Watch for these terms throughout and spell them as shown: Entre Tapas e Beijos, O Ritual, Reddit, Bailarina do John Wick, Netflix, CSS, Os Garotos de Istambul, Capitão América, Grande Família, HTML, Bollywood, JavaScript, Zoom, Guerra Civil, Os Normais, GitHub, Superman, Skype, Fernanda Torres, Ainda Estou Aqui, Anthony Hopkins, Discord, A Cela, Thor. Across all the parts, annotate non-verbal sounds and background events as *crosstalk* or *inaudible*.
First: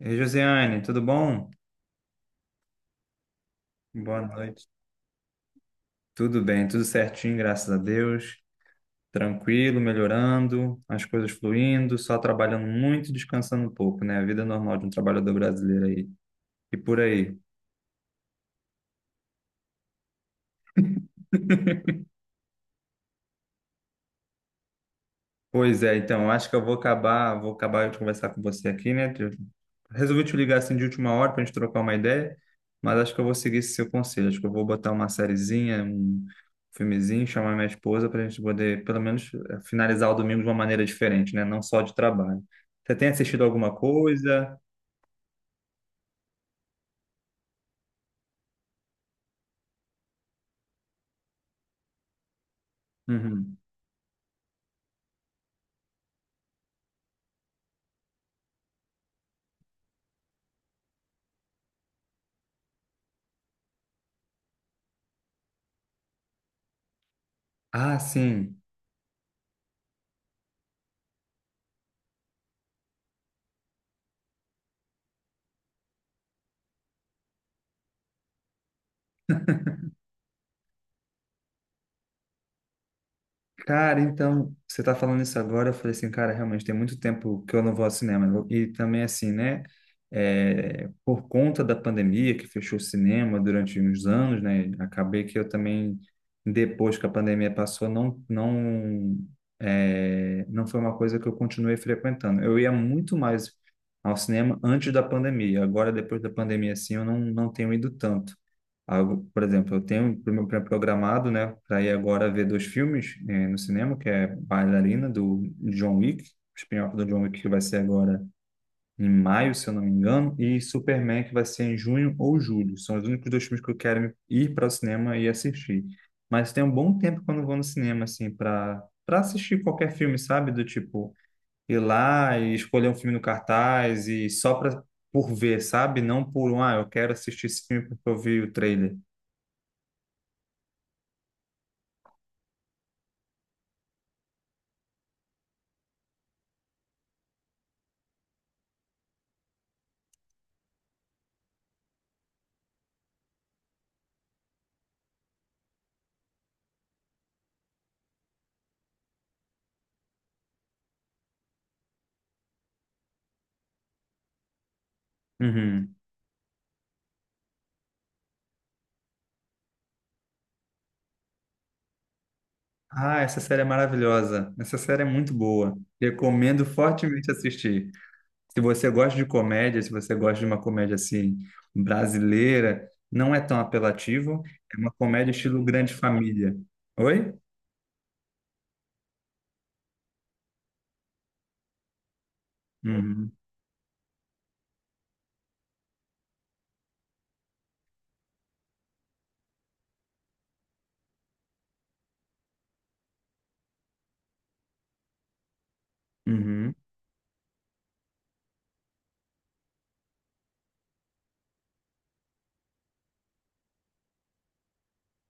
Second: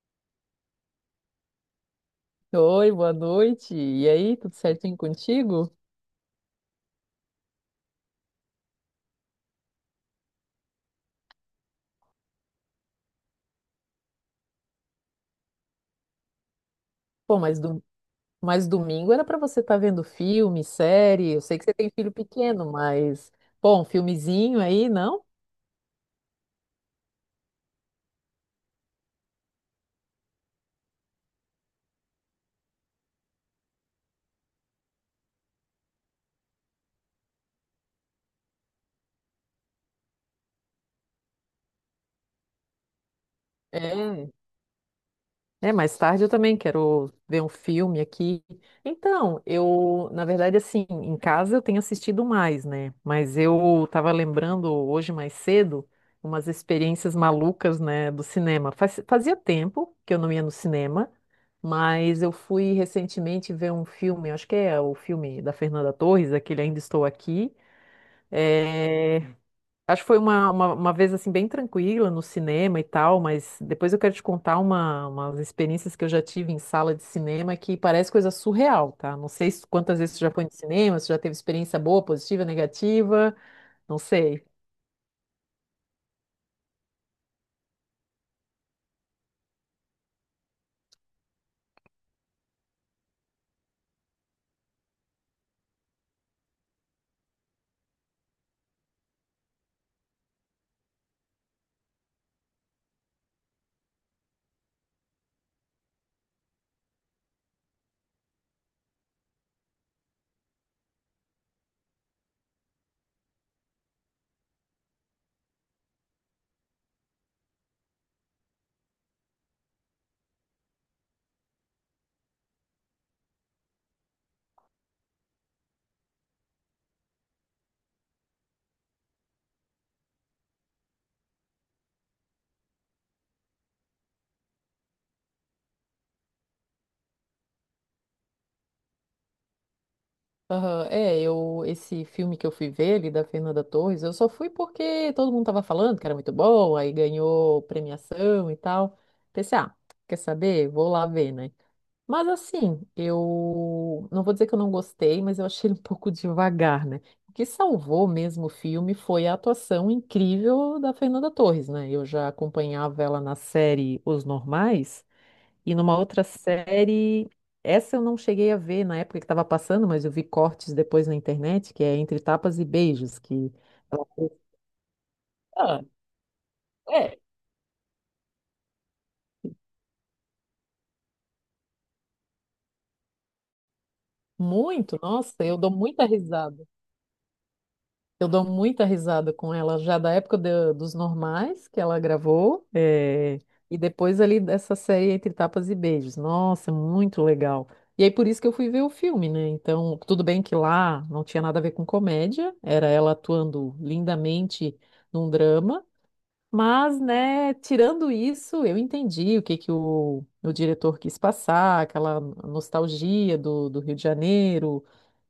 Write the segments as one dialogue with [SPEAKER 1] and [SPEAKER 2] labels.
[SPEAKER 1] E aí, Josiane, tudo bom?
[SPEAKER 2] Oi, boa noite. E
[SPEAKER 1] Boa
[SPEAKER 2] aí, tudo
[SPEAKER 1] noite.
[SPEAKER 2] certinho contigo?
[SPEAKER 1] Tudo bem, tudo certinho, graças a Deus. Tranquilo, melhorando, as coisas fluindo, só trabalhando muito, e descansando um pouco, né? A vida normal de um trabalhador brasileiro aí. E por aí.
[SPEAKER 2] Pô, mas domingo era pra você estar vendo filme, série. Eu sei que você tem filho pequeno, mas, pô, um filmezinho aí, não?
[SPEAKER 1] Pois é, então, eu acho que eu vou acabar de conversar com você aqui, né? Eu resolvi te ligar assim de última hora para a gente trocar uma ideia, mas acho que eu vou seguir esse seu conselho. Acho que eu vou botar uma sériezinha, um filmezinho, chamar minha esposa para a gente poder, pelo menos, finalizar o domingo de uma maneira diferente, né? Não só de trabalho. Você tem assistido alguma
[SPEAKER 2] É.
[SPEAKER 1] coisa?
[SPEAKER 2] É, mais tarde eu também quero ver um filme aqui. Então, eu, na verdade, assim, em casa eu tenho assistido mais, né? Mas
[SPEAKER 1] Uhum.
[SPEAKER 2] eu estava lembrando hoje mais cedo umas experiências malucas, né, do cinema. Fazia tempo que eu não ia no cinema, mas eu fui recentemente ver um filme, acho que é o filme da Fernanda Torres, aquele Ainda Estou Aqui.
[SPEAKER 1] Ah, sim.
[SPEAKER 2] É, acho que foi uma vez assim bem tranquila no cinema e tal, mas depois eu quero te contar uma, umas experiências que eu já tive em sala de cinema que parece coisa surreal, tá? Não sei quantas vezes tu já foi no cinema, se já teve experiência boa, positiva, negativa, não
[SPEAKER 1] Cara,
[SPEAKER 2] sei.
[SPEAKER 1] então, você tá falando isso agora, eu falei assim, cara, realmente tem muito tempo que eu não vou ao cinema, né? E também assim, né, é, por conta da pandemia que fechou o cinema durante uns anos, né, acabei que eu também, depois que a pandemia passou, é, não foi uma coisa que eu continuei frequentando. Eu ia muito mais ao cinema antes da pandemia. Agora, depois da pandemia, assim, eu não tenho ido tanto algo, por exemplo, eu tenho pro meu programado, né, para ir agora ver dois filmes no cinema, que é Bailarina do John Wick, o spin-off do John Wick que vai ser agora em maio, se eu não me engano, e Superman que vai ser em junho ou julho. São os únicos dois filmes que eu quero ir para o cinema e assistir. Mas tem um bom tempo quando eu vou no cinema assim para assistir qualquer filme, sabe? Do tipo ir lá e escolher um filme no cartaz e só para por ver, sabe? Não por um, ah, eu quero assistir esse filme porque eu vi o trailer.
[SPEAKER 2] Aham, é, esse filme que eu fui ver ali da Fernanda Torres, eu só fui porque todo mundo tava falando que era muito bom, aí ganhou premiação e tal. Pensei, ah, quer saber? Vou lá ver, né? Mas assim, eu não vou dizer que eu não gostei, mas eu achei ele um pouco devagar, né? O que salvou mesmo o filme foi a atuação incrível da Fernanda Torres, né? Eu já acompanhava ela na série Os Normais e
[SPEAKER 1] Uhum.
[SPEAKER 2] numa outra série, essa eu não cheguei a ver na época que estava passando, mas eu vi cortes depois na internet, que é Entre Tapas e Beijos,
[SPEAKER 1] Ah, essa série é
[SPEAKER 2] ela fez-
[SPEAKER 1] maravilhosa. Essa série é muito boa.
[SPEAKER 2] ah,
[SPEAKER 1] Recomendo
[SPEAKER 2] é,
[SPEAKER 1] fortemente assistir. Se você gosta de comédia, se você gosta de uma comédia assim brasileira, não é tão apelativo. É uma
[SPEAKER 2] muito,
[SPEAKER 1] comédia
[SPEAKER 2] nossa, eu
[SPEAKER 1] estilo
[SPEAKER 2] dou
[SPEAKER 1] Grande
[SPEAKER 2] muita
[SPEAKER 1] Família.
[SPEAKER 2] risada.
[SPEAKER 1] Oi?
[SPEAKER 2] Eu dou muita risada com ela, já da época dos normais que ela gravou,
[SPEAKER 1] Uhum.
[SPEAKER 2] e depois ali dessa série Entre Tapas e Beijos. Nossa, muito legal. E aí por isso que eu fui ver o filme, né? Então, tudo bem que lá não tinha nada a ver com comédia, era ela atuando lindamente num drama,
[SPEAKER 1] Uhum.
[SPEAKER 2] mas, né, tirando isso, eu entendi o que que o diretor quis passar, aquela nostalgia do Rio de Janeiro,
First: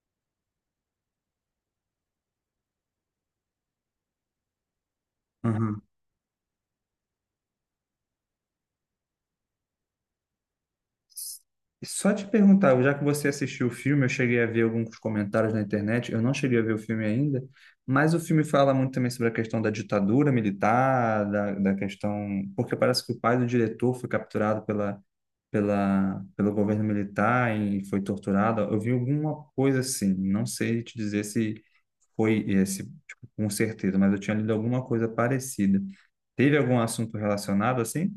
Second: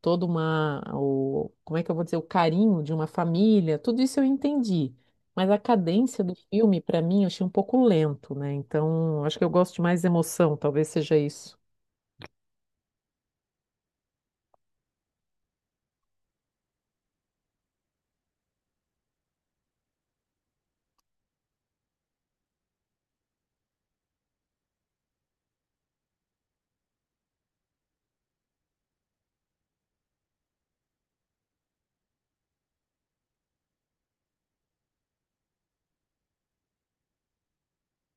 [SPEAKER 2] toda uma, o, como é que eu vou dizer, o carinho de uma família, tudo isso eu entendi. Mas a
[SPEAKER 1] Uhum.
[SPEAKER 2] cadência do filme, para mim, eu achei um pouco lento, né? Então, acho que eu gosto de mais emoção, talvez seja isso.
[SPEAKER 1] Só te perguntar, já que você assistiu o filme, eu cheguei a ver alguns comentários na internet, eu não cheguei a ver o filme ainda, mas o filme fala muito também sobre a questão da ditadura militar, da questão. Porque parece que o pai do diretor foi capturado pelo governo militar e foi torturado. Eu vi alguma coisa assim, não sei te dizer se foi esse, tipo, com certeza, mas eu tinha lido alguma coisa parecida. Teve algum assunto relacionado assim?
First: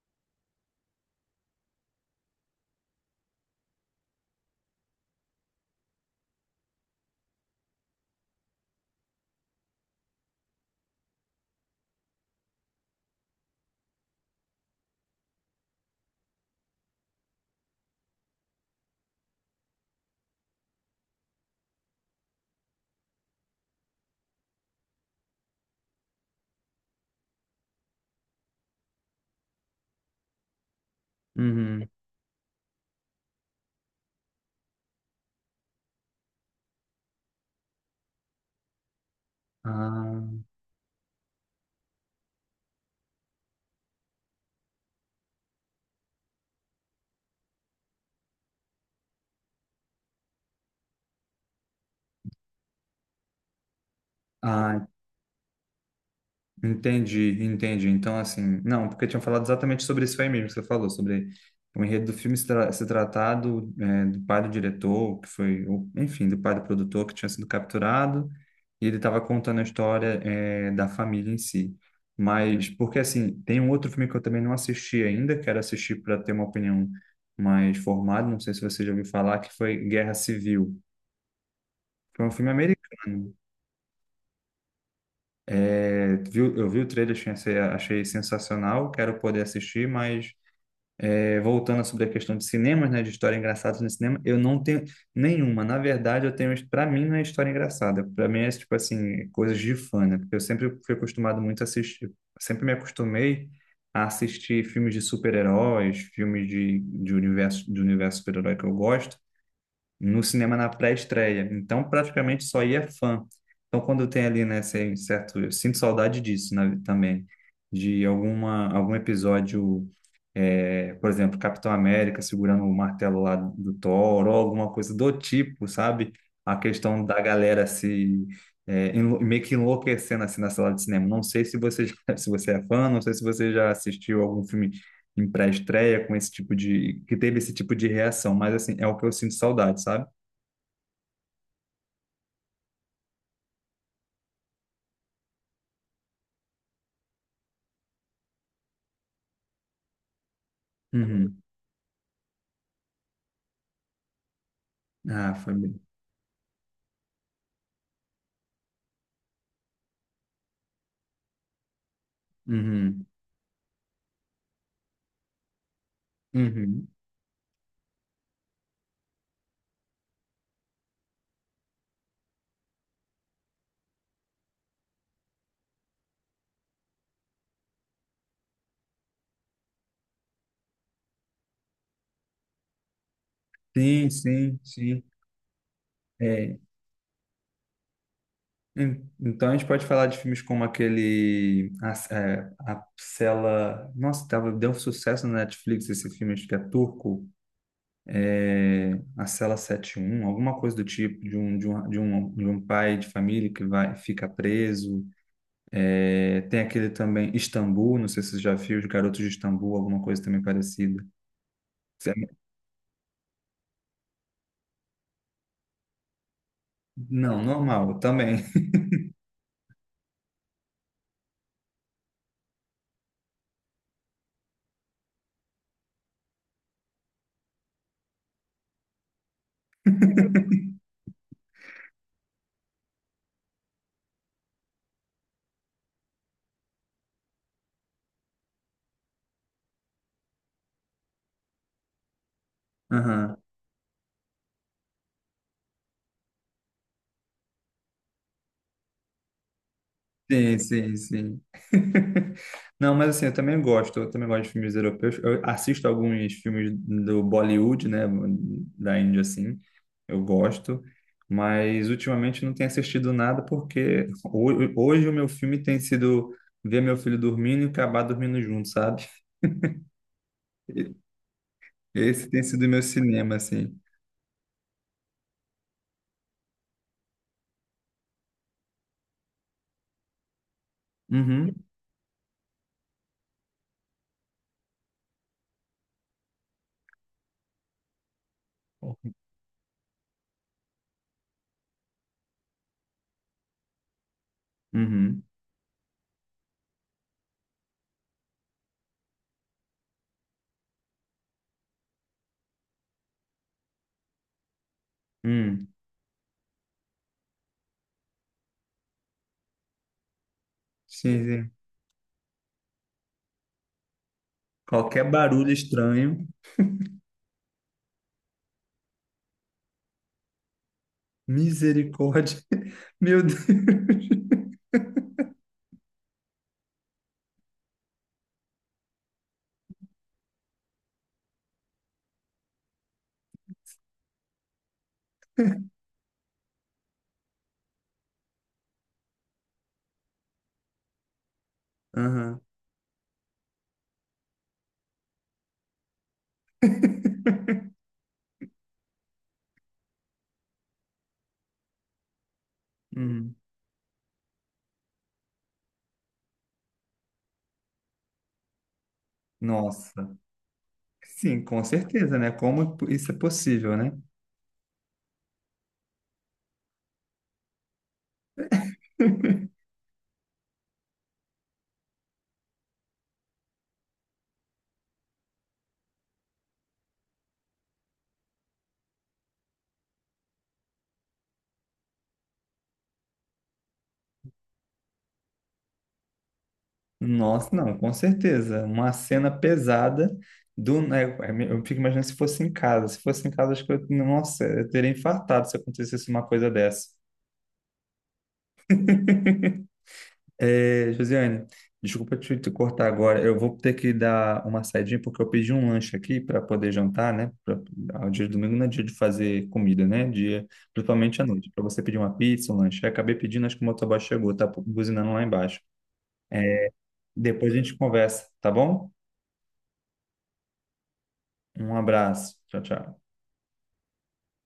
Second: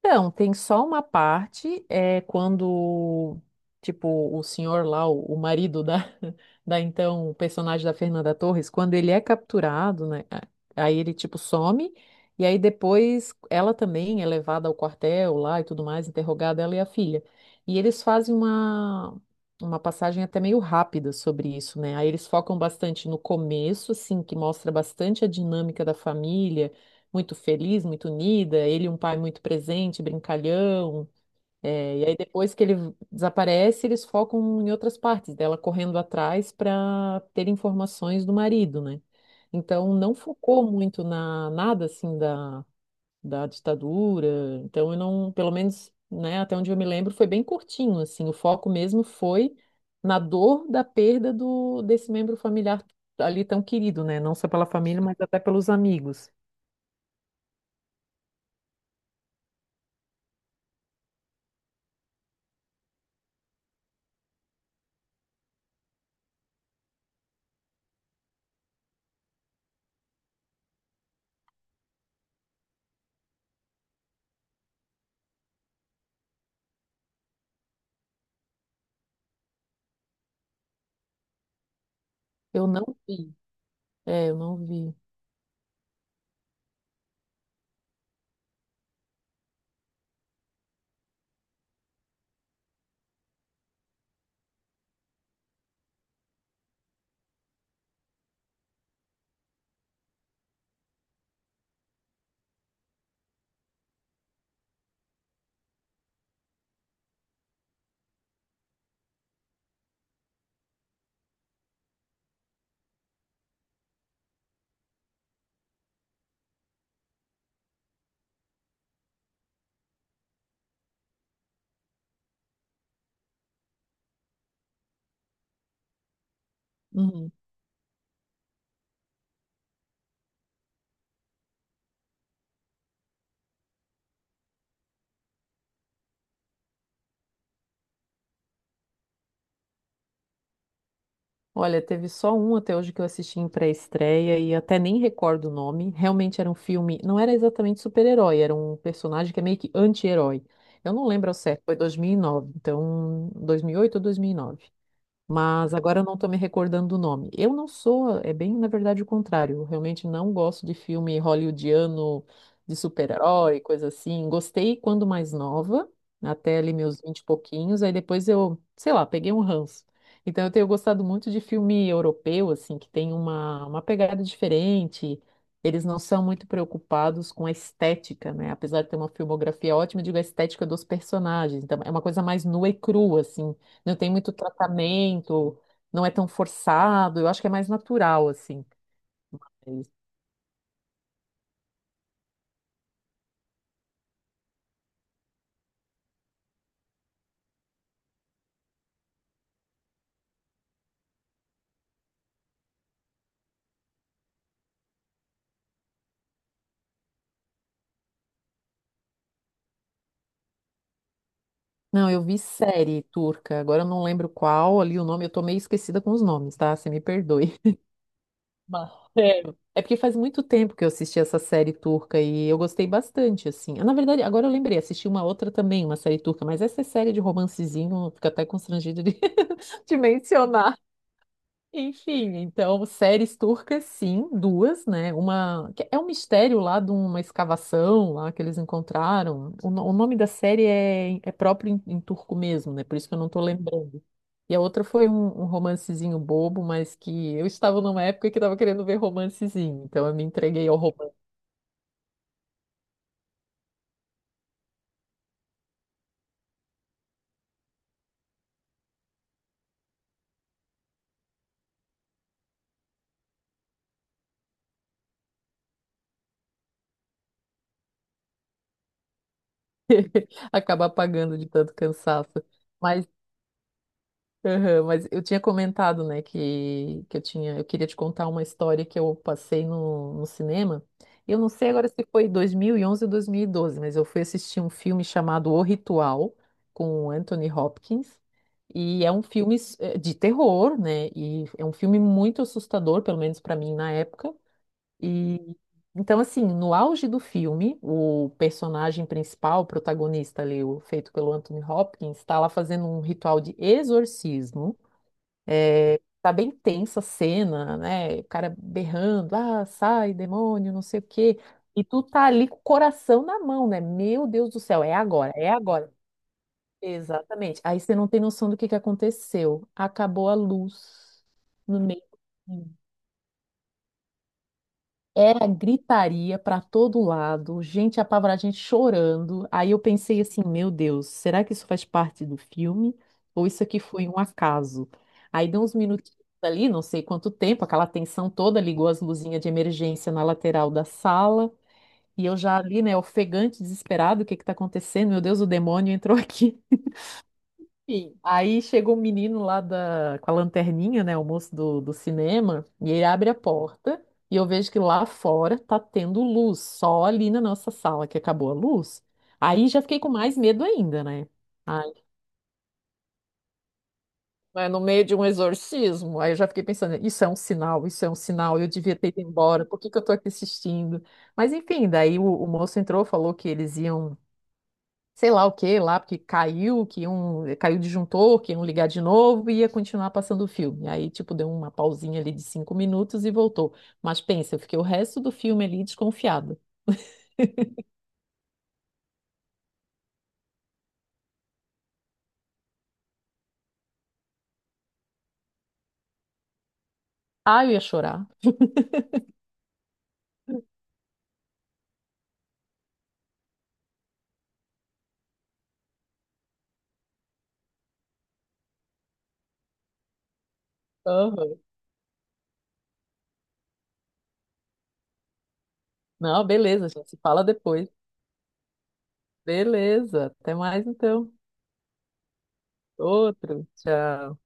[SPEAKER 2] Então, tem só uma parte, é quando, tipo, o senhor lá, o marido da, *laughs* da então, o personagem da Fernanda Torres, quando ele é capturado, né? Aí ele, tipo, some, e aí depois ela também é levada ao quartel lá e tudo mais, interrogada, ela e a filha. E eles fazem uma passagem até meio rápida sobre isso, né? Aí eles focam bastante no começo, assim, que mostra bastante a dinâmica da família muito feliz, muito unida, ele e um pai muito presente, brincalhão.
[SPEAKER 1] Uhum.
[SPEAKER 2] É, e aí depois que ele desaparece, eles focam em outras partes dela correndo atrás para ter informações do marido, né? Então não
[SPEAKER 1] Ah,
[SPEAKER 2] focou muito na nada assim da ditadura. Então eu não, pelo menos, né, até onde eu me lembro, foi bem curtinho assim. O foco mesmo foi na dor da perda do desse membro familiar ali tão querido, né? Não só pela
[SPEAKER 1] ah,
[SPEAKER 2] família, mas até pelos amigos.
[SPEAKER 1] Entendi, entendi. Então, assim, não, porque tinham falado exatamente sobre isso aí mesmo que você falou, sobre o enredo do filme se tratar do, é, do pai do diretor, que foi, o- enfim, do pai do produtor que tinha sido capturado, e ele estava contando a história, é, da família em si. Mas, porque, assim, tem um outro filme que eu também não assisti ainda, quero assistir para ter uma opinião mais formada, não sei se você já ouviu falar, que foi Guerra Civil. Foi um filme
[SPEAKER 2] Eu não
[SPEAKER 1] americano.
[SPEAKER 2] vi. É, eu não vi.
[SPEAKER 1] É, viu, eu vi o trailer, achei, achei sensacional, quero poder assistir, mas é, voltando sobre a questão de cinemas, né, de história engraçada no cinema, eu não tenho nenhuma. Na verdade, eu tenho, para mim, não é história engraçada, para mim é tipo assim, coisas de fã, né? Porque eu sempre fui acostumado muito a assistir, sempre me acostumei a assistir filmes de super-heróis, filmes de, universo, de universo super-herói que eu gosto no cinema na pré-estreia. Então, praticamente só ia fã. Então, quando tem ali, né, esse certo, eu sinto saudade disso, né, também, de alguma, algum episódio, é, por exemplo, Capitão América segurando o martelo lá do Thor, ou alguma coisa do tipo, sabe? A questão da
[SPEAKER 2] Uhum.
[SPEAKER 1] galera se é, meio que enlouquecendo assim na sala de cinema. Não sei se você já- *laughs* se você é fã, não sei se você já assistiu algum filme em pré-estreia com esse tipo de que teve esse tipo de reação, mas assim, é o que eu sinto saudade, sabe?
[SPEAKER 2] Olha, teve só um até hoje que eu assisti em pré-estreia e até nem recordo o nome. Realmente era um filme, não era exatamente super-herói, era um personagem que é meio que anti-herói. Eu não lembro ao
[SPEAKER 1] Uhum.
[SPEAKER 2] certo, foi 2009, então 2008 ou 2009,
[SPEAKER 1] Ah,
[SPEAKER 2] mas
[SPEAKER 1] família.
[SPEAKER 2] agora eu não estou me recordando do nome. Eu não sou, é bem, na verdade, o contrário. Eu realmente não gosto de filme hollywoodiano, de
[SPEAKER 1] Uhum.
[SPEAKER 2] super-herói, coisa assim. Gostei quando mais nova, até ali
[SPEAKER 1] Uhum.
[SPEAKER 2] meus 20 e pouquinhos, aí depois eu, sei lá, peguei um ranço. Então eu tenho gostado muito de filme europeu, assim, que tem uma pegada diferente. Eles não são muito preocupados com a estética, né? Apesar de ter uma filmografia ótima, eu digo a estética dos personagens. Então, é uma coisa mais nua e crua, assim. Não
[SPEAKER 1] Sim,
[SPEAKER 2] tem muito
[SPEAKER 1] sim, sim.
[SPEAKER 2] tratamento, não é tão
[SPEAKER 1] É.
[SPEAKER 2] forçado, eu acho que é mais natural, assim.
[SPEAKER 1] Então a gente
[SPEAKER 2] Pra
[SPEAKER 1] pode
[SPEAKER 2] eles.
[SPEAKER 1] falar de filmes como aquele a Cela. Nossa, tava, deu um sucesso na Netflix esse filme, acho que é turco. É, a Cela 71 alguma coisa do tipo, de um pai de família que vai, fica preso. É, tem aquele também, Istambul, não sei se você já viu, Os Garotos de Istambul, alguma coisa também parecida.
[SPEAKER 2] Não, eu vi série turca, agora eu não lembro qual ali o nome, eu tô meio esquecida com os nomes, tá? Você me
[SPEAKER 1] Não,
[SPEAKER 2] perdoe.
[SPEAKER 1] normal, eu também.
[SPEAKER 2] *laughs* Mas, é, é porque faz muito tempo que eu assisti essa série turca e eu gostei bastante, assim. Ah, na verdade, agora eu lembrei, assisti uma outra também, uma série turca, mas essa é série de romancezinho, fico até constrangida de, *laughs* de mencionar. Enfim, então, séries turcas, sim, duas, né? Uma que é um mistério lá de uma escavação lá que eles encontraram. O, no- o nome da série é, é próprio em, em turco mesmo, né? Por isso que eu não
[SPEAKER 1] *laughs*
[SPEAKER 2] tô lembrando. E a outra foi um romancezinho bobo, mas que eu estava numa época que estava querendo ver romancezinho, então eu me
[SPEAKER 1] Sim,
[SPEAKER 2] entreguei ao
[SPEAKER 1] sim,
[SPEAKER 2] romance,
[SPEAKER 1] sim. *laughs* Não, mas assim, eu também gosto de filmes europeus. Eu assisto alguns filmes do Bollywood, né, da Índia, assim, eu gosto, mas ultimamente não tenho assistido nada porque hoje o meu filme tem sido ver meu filho dormindo e acabar dormindo junto, sabe?
[SPEAKER 2] *laughs* acaba
[SPEAKER 1] E-
[SPEAKER 2] apagando de tanto
[SPEAKER 1] Esse tem
[SPEAKER 2] cansaço.
[SPEAKER 1] sido o meu cinema, assim.
[SPEAKER 2] Aham, mas eu tinha comentado, né, que eu tinha, eu queria te contar uma história que eu passei no cinema. Eu não
[SPEAKER 1] Uhum,
[SPEAKER 2] sei agora se foi 2011 ou 2012, mas eu fui assistir um filme chamado O Ritual, com o Anthony Hopkins, e é um filme de terror, né, e é um filme muito assustador, pelo menos para mim na época.
[SPEAKER 1] uhum,
[SPEAKER 2] E então, assim, no auge do filme, o personagem principal, o protagonista ali, o, feito pelo Anthony Hopkins, está lá fazendo um ritual de exorcismo.
[SPEAKER 1] uhum.
[SPEAKER 2] É, tá bem tensa a cena, né? O cara berrando, ah, sai, demônio, não sei o
[SPEAKER 1] Sim,
[SPEAKER 2] quê.
[SPEAKER 1] sim.
[SPEAKER 2] E tu tá ali com o coração na mão, né? Meu Deus do céu, é
[SPEAKER 1] Qualquer
[SPEAKER 2] agora,
[SPEAKER 1] barulho
[SPEAKER 2] é agora.
[SPEAKER 1] estranho,
[SPEAKER 2] Exatamente. Aí você não tem noção do que aconteceu. Acabou a luz no meio.
[SPEAKER 1] misericórdia, *laughs* meu Deus.
[SPEAKER 2] Era gritaria para todo lado, gente apavorada, gente chorando. Aí eu pensei assim, meu Deus, será que isso faz parte do filme? Ou isso aqui foi um acaso? Aí deu uns minutinhos ali, não sei quanto tempo, aquela tensão toda, ligou as luzinhas de emergência na lateral da sala, e eu
[SPEAKER 1] Aham.
[SPEAKER 2] já ali, né, ofegante, desesperado, o que que tá acontecendo? Meu Deus, o demônio entrou aqui. Enfim, aí chega o menino lá da, com a lanterninha, né, o moço do cinema, e ele abre a
[SPEAKER 1] Uhum.
[SPEAKER 2] porta e eu vejo que lá fora tá tendo luz, só ali na nossa sala que acabou a luz. Aí já fiquei com
[SPEAKER 1] Nossa.
[SPEAKER 2] mais medo ainda, né?
[SPEAKER 1] Sim, com
[SPEAKER 2] Ai,
[SPEAKER 1] certeza, né? Como isso é possível, né?
[SPEAKER 2] mas no meio de um exorcismo, aí eu já fiquei pensando, isso é um sinal, isso é um sinal, eu devia ter ido embora, por que que eu tô aqui assistindo? Mas enfim, daí o moço entrou, falou que eles iam sei lá o que lá, porque caiu, que um caiu o disjuntor, que iam ligar de novo e ia continuar passando o filme. Aí, tipo, deu uma pausinha ali de 5 minutos e voltou. Mas pensa, eu fiquei o resto do filme ali desconfiada.
[SPEAKER 1] Nossa, não, com certeza. Uma cena pesada do, né, eu fico imaginando se fosse em casa. Se fosse em casa, acho que eu, nossa, eu teria infartado se acontecesse uma coisa dessa.
[SPEAKER 2] Ah, eu ia chorar.
[SPEAKER 1] É, Josiane, desculpa te cortar agora. Eu vou ter que dar uma saidinha porque eu pedi um lanche aqui para poder jantar, né? Pra, ao dia de domingo não é dia de fazer comida, né? Dia, principalmente à noite,
[SPEAKER 2] Aham.
[SPEAKER 1] para você pedir uma pizza, um lanche. Eu acabei pedindo, acho que o motoboy chegou, tá buzinando lá embaixo.
[SPEAKER 2] Não, beleza, a gente se fala
[SPEAKER 1] Depois a gente
[SPEAKER 2] depois.
[SPEAKER 1] conversa, tá bom?
[SPEAKER 2] Beleza, até mais então.
[SPEAKER 1] Um abraço. Tchau, tchau.
[SPEAKER 2] Outro, tchau.